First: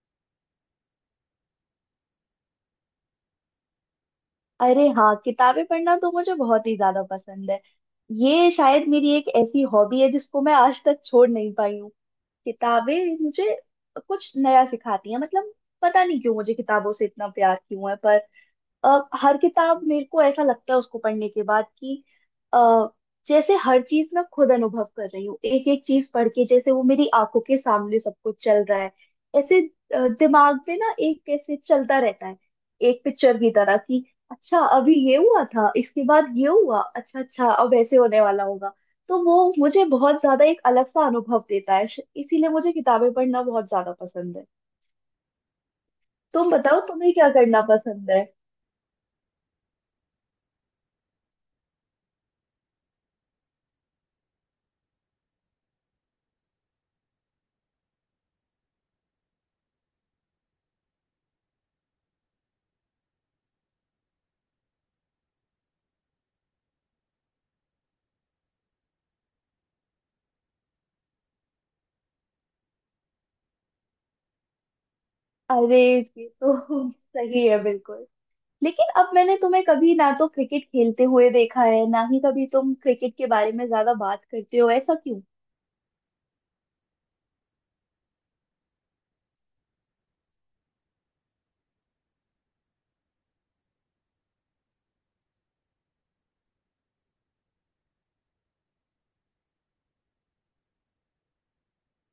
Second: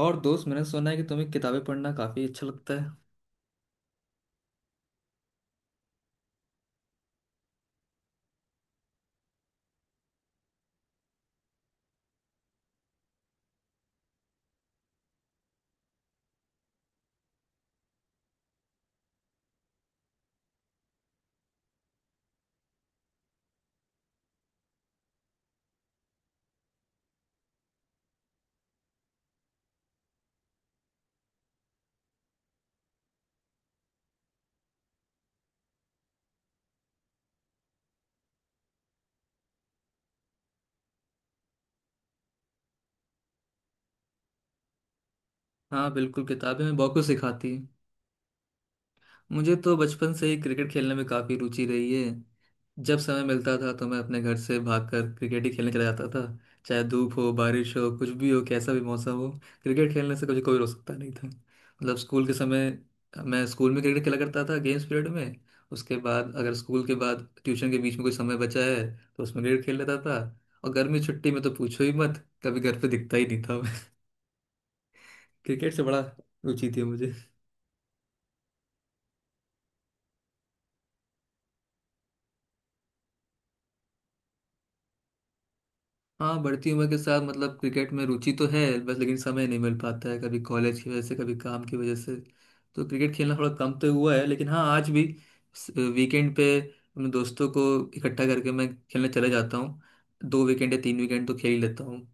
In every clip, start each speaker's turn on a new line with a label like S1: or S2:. S1: और दोस्त, मैंने सुना है कि तुम्हें किताबें पढ़ना काफी अच्छा लगता है।
S2: अरे हाँ, किताबें पढ़ना तो मुझे बहुत ही ज्यादा पसंद है। ये शायद मेरी एक ऐसी हॉबी है जिसको मैं आज तक छोड़ नहीं पाई हूँ। किताबें मुझे कुछ नया सिखाती हैं। मतलब पता नहीं क्यों मुझे किताबों से इतना प्यार क्यों है, पर अ, हर किताब मेरे को ऐसा लगता है उसको पढ़ने के बाद कि अ, जैसे हर चीज मैं खुद अनुभव कर रही हूँ, एक एक चीज पढ़ के जैसे वो मेरी आंखों के सामने सब कुछ चल रहा है। ऐसे दिमाग में ना एक कैसे चलता रहता है, एक पिक्चर की तरह कि अच्छा अभी ये हुआ था, इसके बाद ये हुआ, अच्छा अच्छा अब ऐसे होने वाला होगा। तो वो मुझे बहुत ज्यादा एक अलग सा अनुभव देता है, इसीलिए मुझे किताबें पढ़ना बहुत ज्यादा पसंद है।
S1: हाँ बिल्कुल,
S2: तुम
S1: किताबें हमें
S2: बताओ
S1: बहुत कुछ
S2: तुम्हें क्या
S1: सिखाती
S2: करना
S1: हैं।
S2: पसंद है?
S1: मुझे तो बचपन से ही क्रिकेट खेलने में काफी रुचि रही है। जब समय मिलता था तो मैं अपने घर से भागकर क्रिकेट ही खेलने चला जाता था। चाहे धूप हो बारिश हो कुछ भी हो, कैसा भी मौसम हो, क्रिकेट खेलने से कभी कोई रोक सकता नहीं था। मतलब स्कूल के समय मैं स्कूल में क्रिकेट खेला करता था, गेम्स पीरियड में। उसके बाद अगर स्कूल के बाद ट्यूशन के बीच में कोई समय बचा है तो उसमें क्रिकेट खेल लेता था। और गर्मी छुट्टी में तो पूछो ही मत, कभी घर पे दिखता ही नहीं था। क्रिकेट
S2: अरे
S1: से बड़ा
S2: ये तो
S1: रुचि थी मुझे।
S2: सही है बिल्कुल। लेकिन अब मैंने तुम्हें कभी ना तो क्रिकेट खेलते हुए देखा है, ना ही कभी तुम क्रिकेट के बारे में ज्यादा बात करते हो, ऐसा क्यों?
S1: हाँ बढ़ती उम्र के साथ मतलब क्रिकेट में रुचि तो है बस, लेकिन समय नहीं मिल पाता है, कभी कॉलेज की वजह से कभी काम की वजह से। तो क्रिकेट खेलना थोड़ा कम तो हुआ है, लेकिन हाँ आज भी वीकेंड पे अपने दोस्तों को इकट्ठा करके मैं खेलने चले जाता हूँ। 2 वीकेंड या 3 वीकेंड तो खेल ही लेता हूँ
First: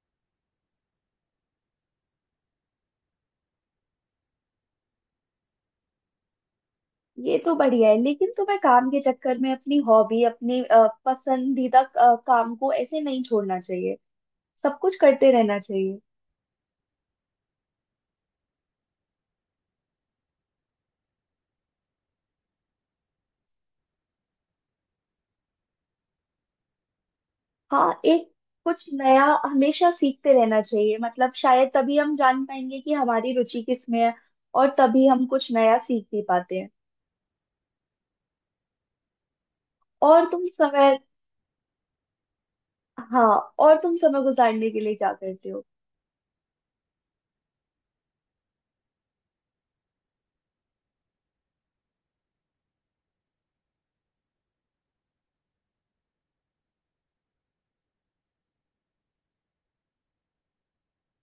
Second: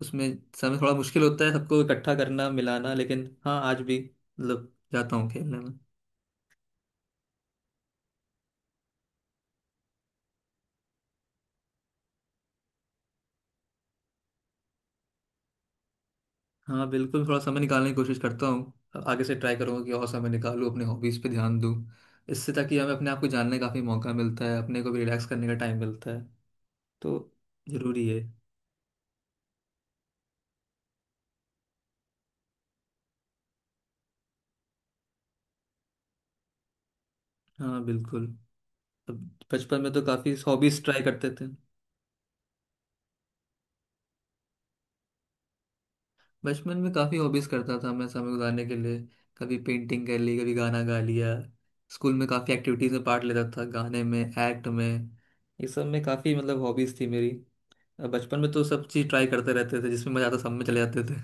S1: उसमें। समय थोड़ा मुश्किल होता है सबको इकट्ठा करना मिलाना, लेकिन हाँ आज भी मतलब जाता हूँ खेलने में।
S2: ये तो बढ़िया है, लेकिन तुम्हें काम के चक्कर में अपनी हॉबी, अपने पसंदीदा काम को ऐसे नहीं छोड़ना चाहिए। सब कुछ करते रहना चाहिए।
S1: हाँ बिल्कुल, थोड़ा समय निकालने की कोशिश करता हूँ। आगे से ट्राई करूँगा कि और समय निकालूँ, अपने हॉबीज़ पे ध्यान दूँ इससे। ताकि हमें अपने आप को जानने का काफ़ी मौका मिलता है, अपने को भी रिलैक्स करने का टाइम मिलता है, तो
S2: हाँ
S1: ज़रूरी है।
S2: एक कुछ नया हमेशा सीखते रहना चाहिए। मतलब शायद तभी हम जान पाएंगे कि हमारी रुचि किस में है, और तभी हम कुछ नया सीख भी पाते हैं।
S1: हाँ बिल्कुल, अब बचपन में तो
S2: और
S1: काफ़ी
S2: तुम
S1: हॉबीज़
S2: समय,
S1: ट्राई करते थे।
S2: हाँ, और तुम समय गुजारने के लिए क्या करते हो?
S1: बचपन में काफ़ी हॉबीज़ करता था मैं समय गुजारने के लिए। कभी पेंटिंग कर ली, कभी गाना गा लिया। स्कूल में काफ़ी एक्टिविटीज़ में पार्ट लेता था, गाने में, एक्ट में, ये सब में। काफ़ी मतलब हॉबीज़ थी मेरी। अब बचपन में तो सब चीज़ ट्राई करते रहते थे, जिसमें मज़ा आता सब में चले जाते थे,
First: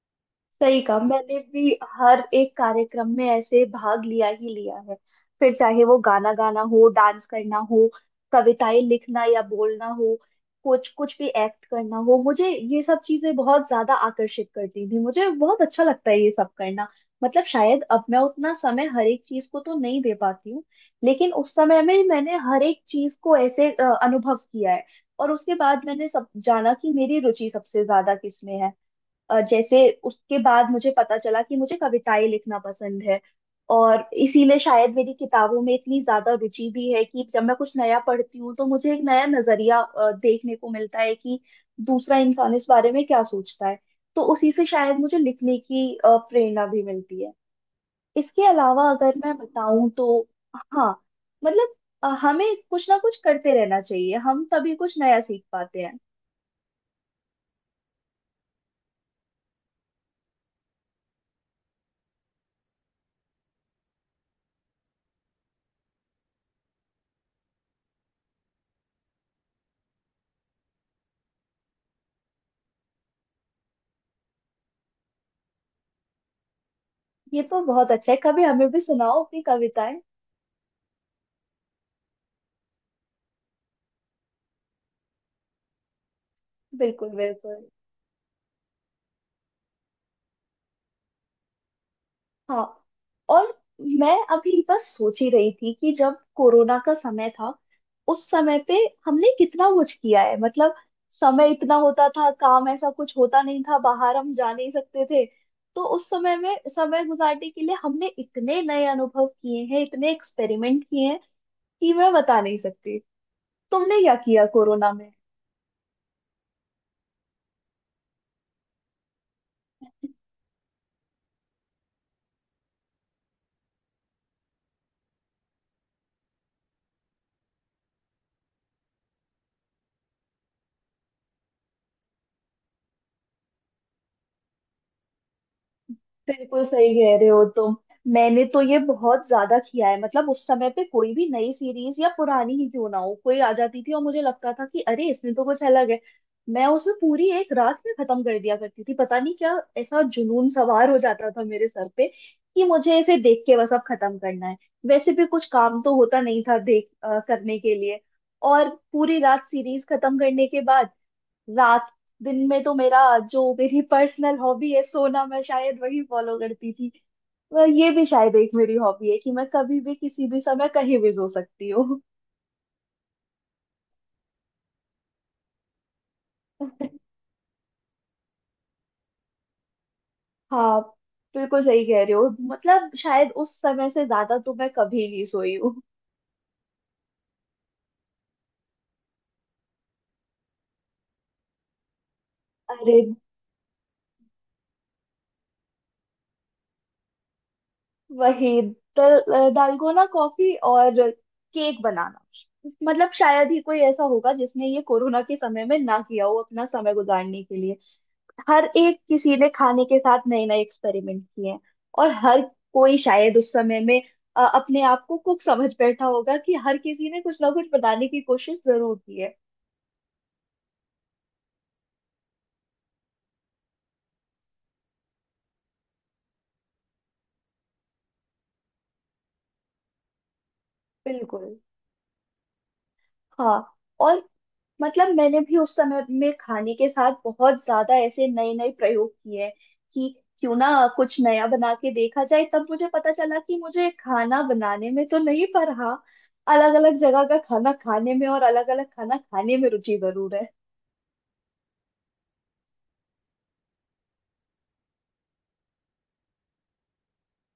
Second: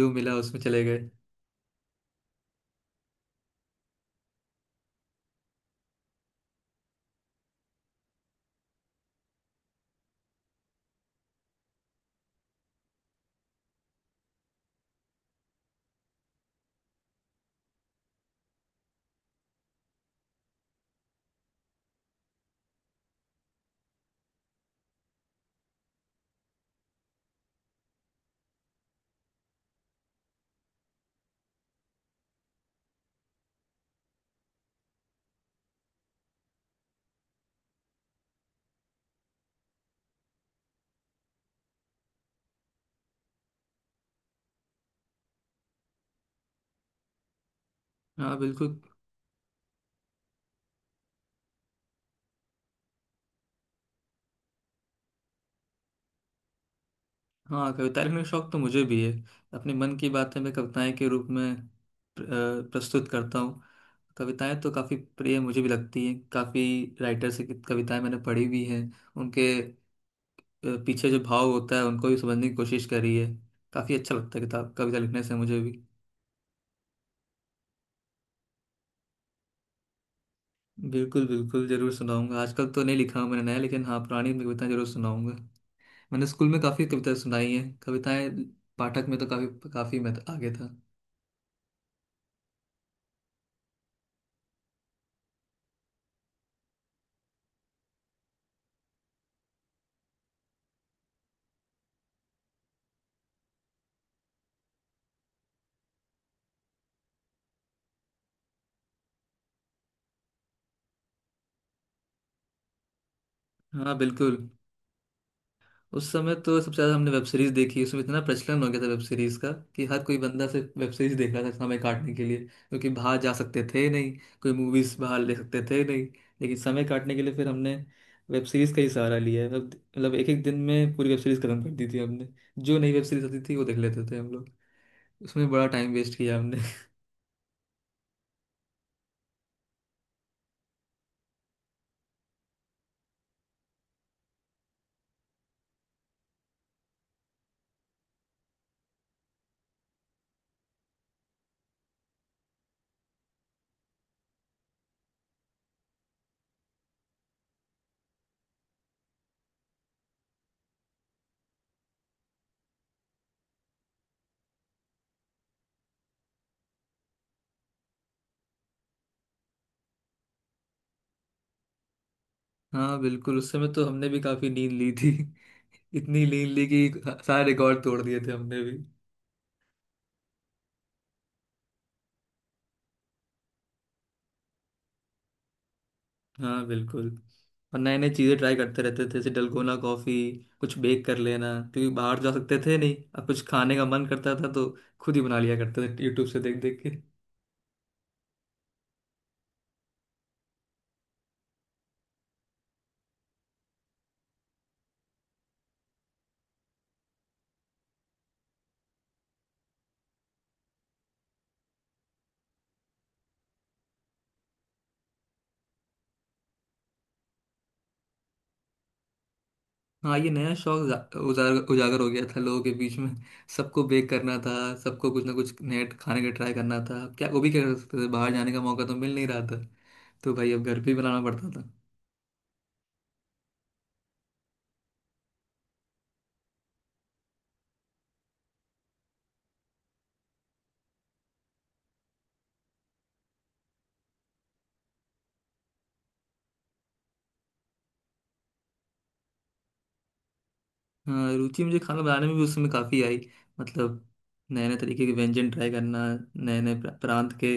S1: जो मिला उसमें
S2: सही
S1: चले
S2: कहा,
S1: गए।
S2: मैंने भी हर एक कार्यक्रम में ऐसे भाग लिया ही लिया है। फिर चाहे वो गाना गाना हो, डांस करना हो, कविताएं लिखना या बोलना हो, कुछ कुछ भी एक्ट करना हो, मुझे ये सब चीजें बहुत ज्यादा आकर्षित करती थी। मुझे बहुत अच्छा लगता है ये सब करना। मतलब शायद अब मैं उतना समय हर एक चीज को तो नहीं दे पाती हूँ, लेकिन उस समय में मैंने हर एक चीज को ऐसे अनुभव किया है, और उसके बाद मैंने सब जाना कि मेरी रुचि सबसे ज्यादा किस में है। जैसे उसके बाद मुझे पता चला कि मुझे कविताएं लिखना पसंद है, और इसीलिए शायद मेरी किताबों में इतनी ज्यादा रुचि भी है कि जब मैं कुछ नया पढ़ती हूँ तो मुझे एक नया नजरिया देखने को मिलता है कि दूसरा इंसान इस बारे में क्या सोचता है। तो उसी से शायद मुझे लिखने की प्रेरणा भी मिलती है।
S1: हाँ
S2: इसके
S1: बिल्कुल।
S2: अलावा अगर मैं बताऊं तो हाँ, मतलब हमें कुछ ना कुछ करते रहना चाहिए, हम तभी कुछ नया सीख पाते हैं।
S1: हाँ, कविता लिखने का शौक तो मुझे भी है। अपने मन की बातें मैं कविताएं के रूप में प्र- प्रस्तुत करता हूँ। कविताएं तो काफ़ी प्रिय मुझे भी लगती हैं। काफ़ी राइटर से कविताएं मैंने पढ़ी भी हैं। उनके पीछे जो भाव होता है उनको भी समझने की कोशिश करी है। काफ़ी अच्छा लगता है किताब कविता लिखने से मुझे भी।
S2: ये तो बहुत अच्छा है, कभी हमें भी सुनाओ अपनी कविताएं।
S1: बिल्कुल बिल्कुल ज़रूर सुनाऊंगा। आजकल तो नहीं लिखा हूं मैंने नया, लेकिन हाँ पुरानी में कविताएं जरूर सुनाऊंगा। मैंने स्कूल में काफ़ी
S2: बिल्कुल
S1: कविताएं सुनाई
S2: बिल्कुल।
S1: हैं। कविताएं पाठक में तो काफ़ी, काफ़ी मैं तो आगे था।
S2: हाँ, और मैं अभी बस सोच ही रही थी कि जब कोरोना का समय था, उस समय पे हमने कितना कुछ किया है। मतलब समय इतना होता था, काम ऐसा कुछ होता नहीं था, बाहर हम जा नहीं सकते थे। तो उस समय में समय गुजारने के लिए हमने इतने नए अनुभव किए हैं, इतने एक्सपेरिमेंट किए हैं कि मैं बता नहीं सकती।
S1: हाँ
S2: तुमने क्या
S1: बिल्कुल,
S2: किया कोरोना?
S1: उस समय तो सबसे ज्यादा हमने वेब सीरीज देखी। उसमें इतना प्रचलन हो गया था वेब सीरीज का कि हर कोई बंदा सिर्फ वेब सीरीज देख रहा था समय काटने के लिए। क्योंकि बाहर जा सकते थे नहीं, कोई मूवीज बाहर ले सकते थे नहीं, लेकिन समय काटने के लिए फिर हमने वेब सीरीज का ही सहारा लिया है। मतलब एक एक दिन में पूरी वेब सीरीज खत्म कर दी थी हमने। जो नई वेब सीरीज आती थी वो देख लेते थे हम लोग। उसमें बड़ा टाइम वेस्ट किया हमने।
S2: बिल्कुल सही कह रहे हो तुम। मैंने तो ये बहुत ज्यादा किया है। मतलब उस समय पे कोई भी नई सीरीज या पुरानी ही क्यों ना हो, कोई आ जाती थी और मुझे लगता था कि अरे इसमें तो कुछ अलग है। मैं उसमें पूरी एक रात में खत्म कर दिया करती थी। पता नहीं क्या ऐसा जुनून सवार हो जाता था मेरे सर पे कि मुझे इसे देख के बस अब खत्म करना है। वैसे भी कुछ काम तो होता नहीं था देख करने के लिए। और पूरी रात सीरीज खत्म करने के बाद रात, दिन में तो मेरा जो मेरी पर्सनल हॉबी है सोना, मैं शायद वही फॉलो करती थी। पर ये भी शायद एक मेरी हॉबी है कि मैं कभी भी किसी भी समय कहीं भी सो सकती हूँ।
S1: हाँ बिल्कुल, उस समय तो हमने भी काफी नींद ली थी। इतनी नींद ली कि सारे रिकॉर्ड तोड़ दिए थे हमने।
S2: हाँ बिल्कुल सही कह रहे हो, मतलब शायद उस समय से ज्यादा तो मैं कभी नहीं सोई हूँ।
S1: हाँ बिल्कुल, और नए नए चीज़ें ट्राई करते रहते थे, जैसे डलगोना कॉफ़ी, कुछ बेक कर लेना। क्योंकि बाहर जा सकते थे
S2: अरे
S1: नहीं, अब कुछ खाने का मन करता था तो खुद ही बना लिया करते थे, यूट्यूब से देख देख के।
S2: वही दल, दालगोना कॉफी और केक बनाना, मतलब शायद ही कोई ऐसा होगा जिसने ये कोरोना के समय में ना किया हो अपना समय गुजारने के लिए। हर एक किसी ने खाने के साथ नए नए एक्सपेरिमेंट किए हैं, और हर कोई शायद उस समय में अपने आप को कुक समझ बैठा होगा कि हर किसी ने कुछ ना कुछ बनाने की कोशिश जरूर की है।
S1: हाँ, ये नया शौक जा- उजागर उजागर हो गया था लोगों के बीच में। सबको बेक करना था, सबको कुछ ना कुछ नए खाने का ट्राई करना था। क्या वो भी क्या कर सकते थे, बाहर जाने का मौका तो मिल नहीं रहा था, तो भाई अब घर पे ही बनाना
S2: बिल्कुल।
S1: पड़ता था।
S2: हाँ और, मतलब मैंने भी उस समय में खाने के साथ बहुत ज्यादा ऐसे नए नए प्रयोग किए हैं कि क्यों ना कुछ नया बना के देखा जाए। तब मुझे पता चला कि मुझे खाना बनाने में तो नहीं, पर हाँ, अलग अलग जगह का खाना खाने में और अलग अलग खाना खाने में रुचि जरूर है।
S1: हाँ, रुचि मुझे खाना बनाने में भी उस समय काफ़ी आई। मतलब नए नए तरीके के व्यंजन ट्राई करना, नए नए प्रांत के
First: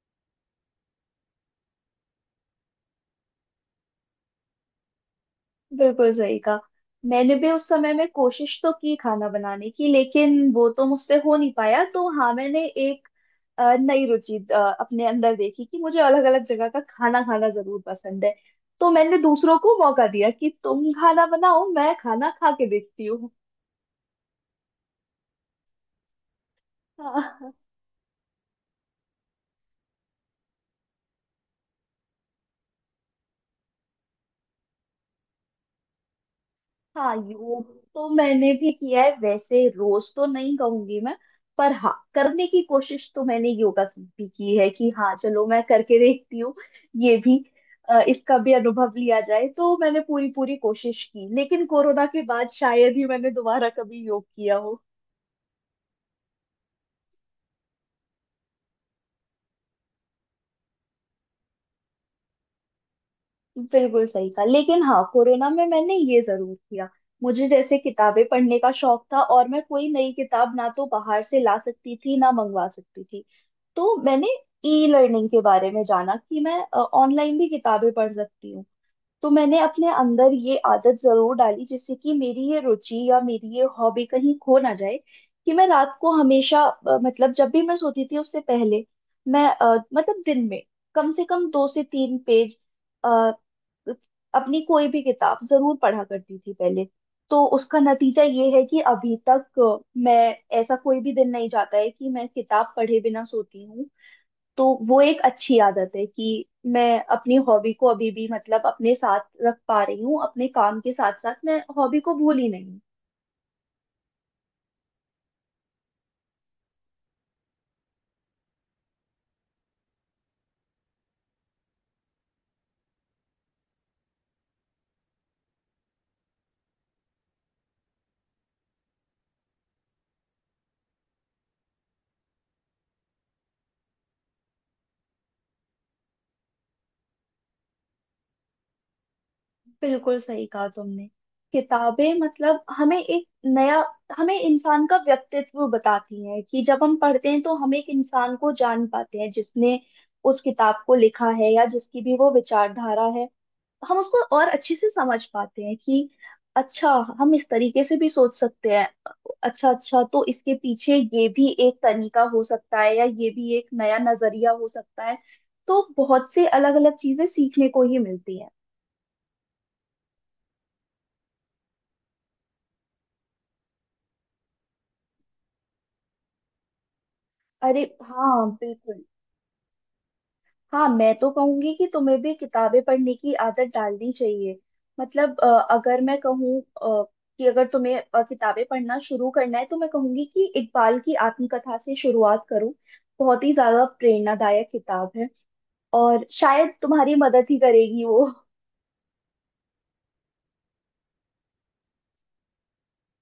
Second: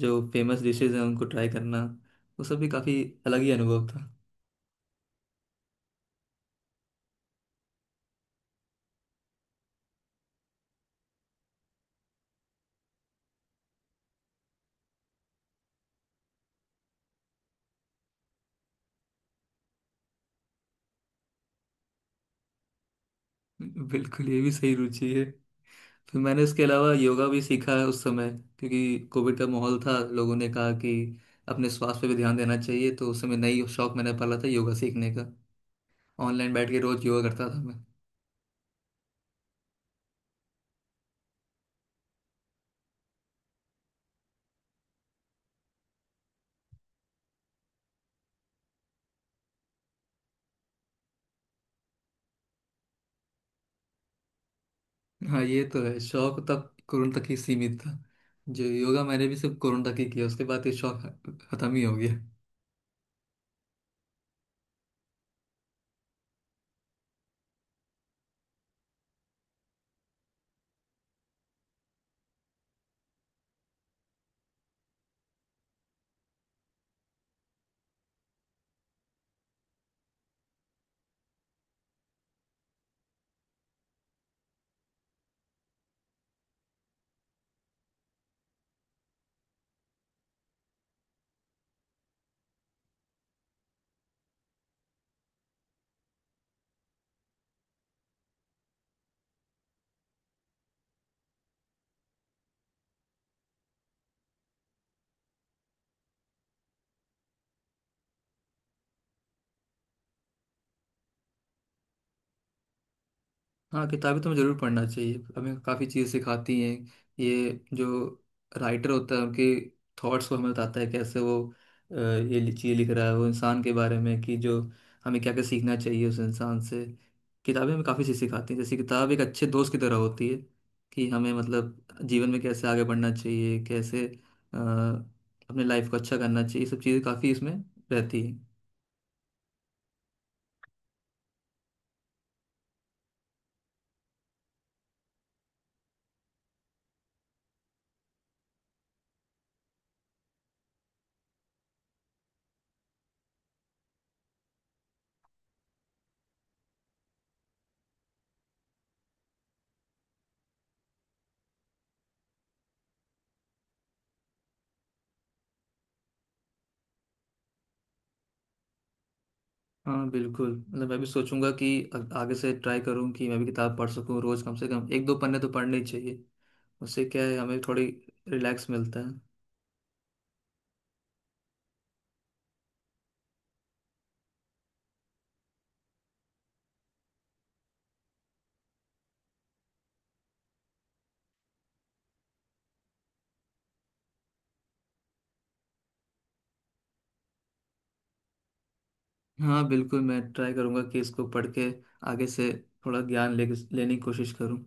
S1: जो फेमस डिशेज हैं उनको ट्राई करना, वो सब भी काफ़ी अलग ही अनुभव था।
S2: बिल्कुल सही कहा। मैंने भी उस समय में कोशिश तो की खाना बनाने की, लेकिन वो तो मुझसे हो नहीं पाया। तो हाँ, मैंने एक नई रुचि अपने अंदर देखी कि मुझे अलग अलग जगह का खाना खाना जरूर पसंद है। तो मैंने दूसरों को मौका दिया कि तुम खाना बनाओ, मैं खाना खा के देखती हूँ।
S1: बिल्कुल, ये भी सही रुचि है। फिर मैंने इसके अलावा योगा भी
S2: हाँ।
S1: सीखा है उस समय, क्योंकि कोविड का माहौल था, लोगों ने कहा कि अपने स्वास्थ्य पे भी ध्यान देना चाहिए, तो उस समय नई शौक मैंने पाला था योगा सीखने का। ऑनलाइन बैठ के रोज
S2: हाँ
S1: योगा करता था
S2: योग
S1: मैं।
S2: तो मैंने भी किया है। वैसे रोज तो नहीं कहूंगी मैं, पर हाँ करने की कोशिश तो मैंने योगा की भी की है कि हाँ चलो मैं करके देखती हूँ, ये भी, इसका भी अनुभव लिया जाए। तो मैंने पूरी पूरी कोशिश की, लेकिन कोरोना के बाद शायद ही मैंने दोबारा कभी योग किया।
S1: हाँ ये तो है, शौक तब कोरोना तक ही सीमित था। जो योगा मैंने भी सिर्फ कोरोना तक ही किया, उसके बाद ये शौक खत्म ही हो गया।
S2: बिल्कुल सही कहा, लेकिन हाँ कोरोना में मैंने ये जरूर किया। मुझे जैसे किताबें पढ़ने का शौक था और मैं कोई नई किताब ना तो बाहर से ला सकती थी, ना मंगवा सकती थी। तो मैंने ई लर्निंग के बारे में जाना कि मैं ऑनलाइन भी किताबें पढ़ सकती हूँ। तो मैंने अपने अंदर ये आदत जरूर डाली, जिससे कि मेरी ये रुचि या मेरी ये हॉबी कहीं खो ना जाए। कि मैं रात को हमेशा मतलब जब भी मैं सोती थी उससे पहले, मैं मतलब दिन में कम से कम दो से तीन पेज अ, अपनी कोई भी किताब जरूर पढ़ा करती थी पहले। तो उसका नतीजा ये है कि अभी तक मैं, ऐसा कोई भी दिन नहीं जाता है कि मैं किताब पढ़े बिना सोती हूँ। तो वो एक अच्छी आदत है कि मैं अपनी हॉबी को अभी भी, मतलब अपने साथ रख पा रही हूँ, अपने काम के साथ साथ मैं हॉबी को भूली नहीं।
S1: हाँ, किताबें तो हमें जरूर पढ़ना चाहिए, हमें काफ़ी चीज़ सिखाती हैं। ये जो राइटर होता है उनके थॉट्स को हमें बताता है, कैसे वो ये चीज़ लिख रहा है, वो इंसान के बारे में कि जो हमें क्या क्या सीखना चाहिए उस इंसान से। किताबें हमें काफ़ी चीज़ सिखाती हैं, जैसे किताब एक अच्छे दोस्त की तरह होती है। कि हमें मतलब जीवन में कैसे आगे बढ़ना चाहिए, कैसे अपने लाइफ को अच्छा करना चाहिए, ये सब चीज़ें काफ़ी इसमें रहती हैं।
S2: बिल्कुल सही कहा तुमने। किताबें, मतलब हमें एक नया, हमें इंसान का व्यक्तित्व बताती हैं कि जब हम पढ़ते हैं तो हम एक इंसान को जान पाते हैं जिसने उस किताब को लिखा है या जिसकी भी वो विचारधारा है। हम उसको और अच्छे से समझ पाते हैं कि अच्छा हम इस तरीके से भी सोच सकते हैं, अच्छा अच्छा तो इसके पीछे ये भी एक तरीका हो सकता है, या ये भी एक नया नजरिया हो सकता है। तो बहुत से अलग अलग चीजें सीखने को ही मिलती हैं।
S1: हाँ बिल्कुल, मतलब मैं भी सोचूंगा कि आगे से ट्राई करूँ कि मैं भी किताब पढ़ सकूँ। रोज कम से कम एक दो पन्ने तो पढ़ने ही चाहिए, उससे क्या है हमें
S2: अरे
S1: थोड़ी
S2: हाँ
S1: रिलैक्स मिलता
S2: बिल्कुल।
S1: है।
S2: हाँ मैं तो कहूंगी कि तुम्हें भी किताबें पढ़ने की आदत डालनी चाहिए। मतलब अगर मैं कहूँ कि अगर तुम्हें किताबें पढ़ना शुरू करना है, तो मैं कहूंगी कि इकबाल की आत्मकथा से शुरुआत करो। बहुत ही ज्यादा प्रेरणादायक किताब है, और शायद तुम्हारी मदद ही करेगी वो।
S1: हाँ बिल्कुल, मैं ट्राई करूंगा कि इसको पढ़ के आगे से थोड़ा ज्ञान ले लेने की कोशिश करूँ।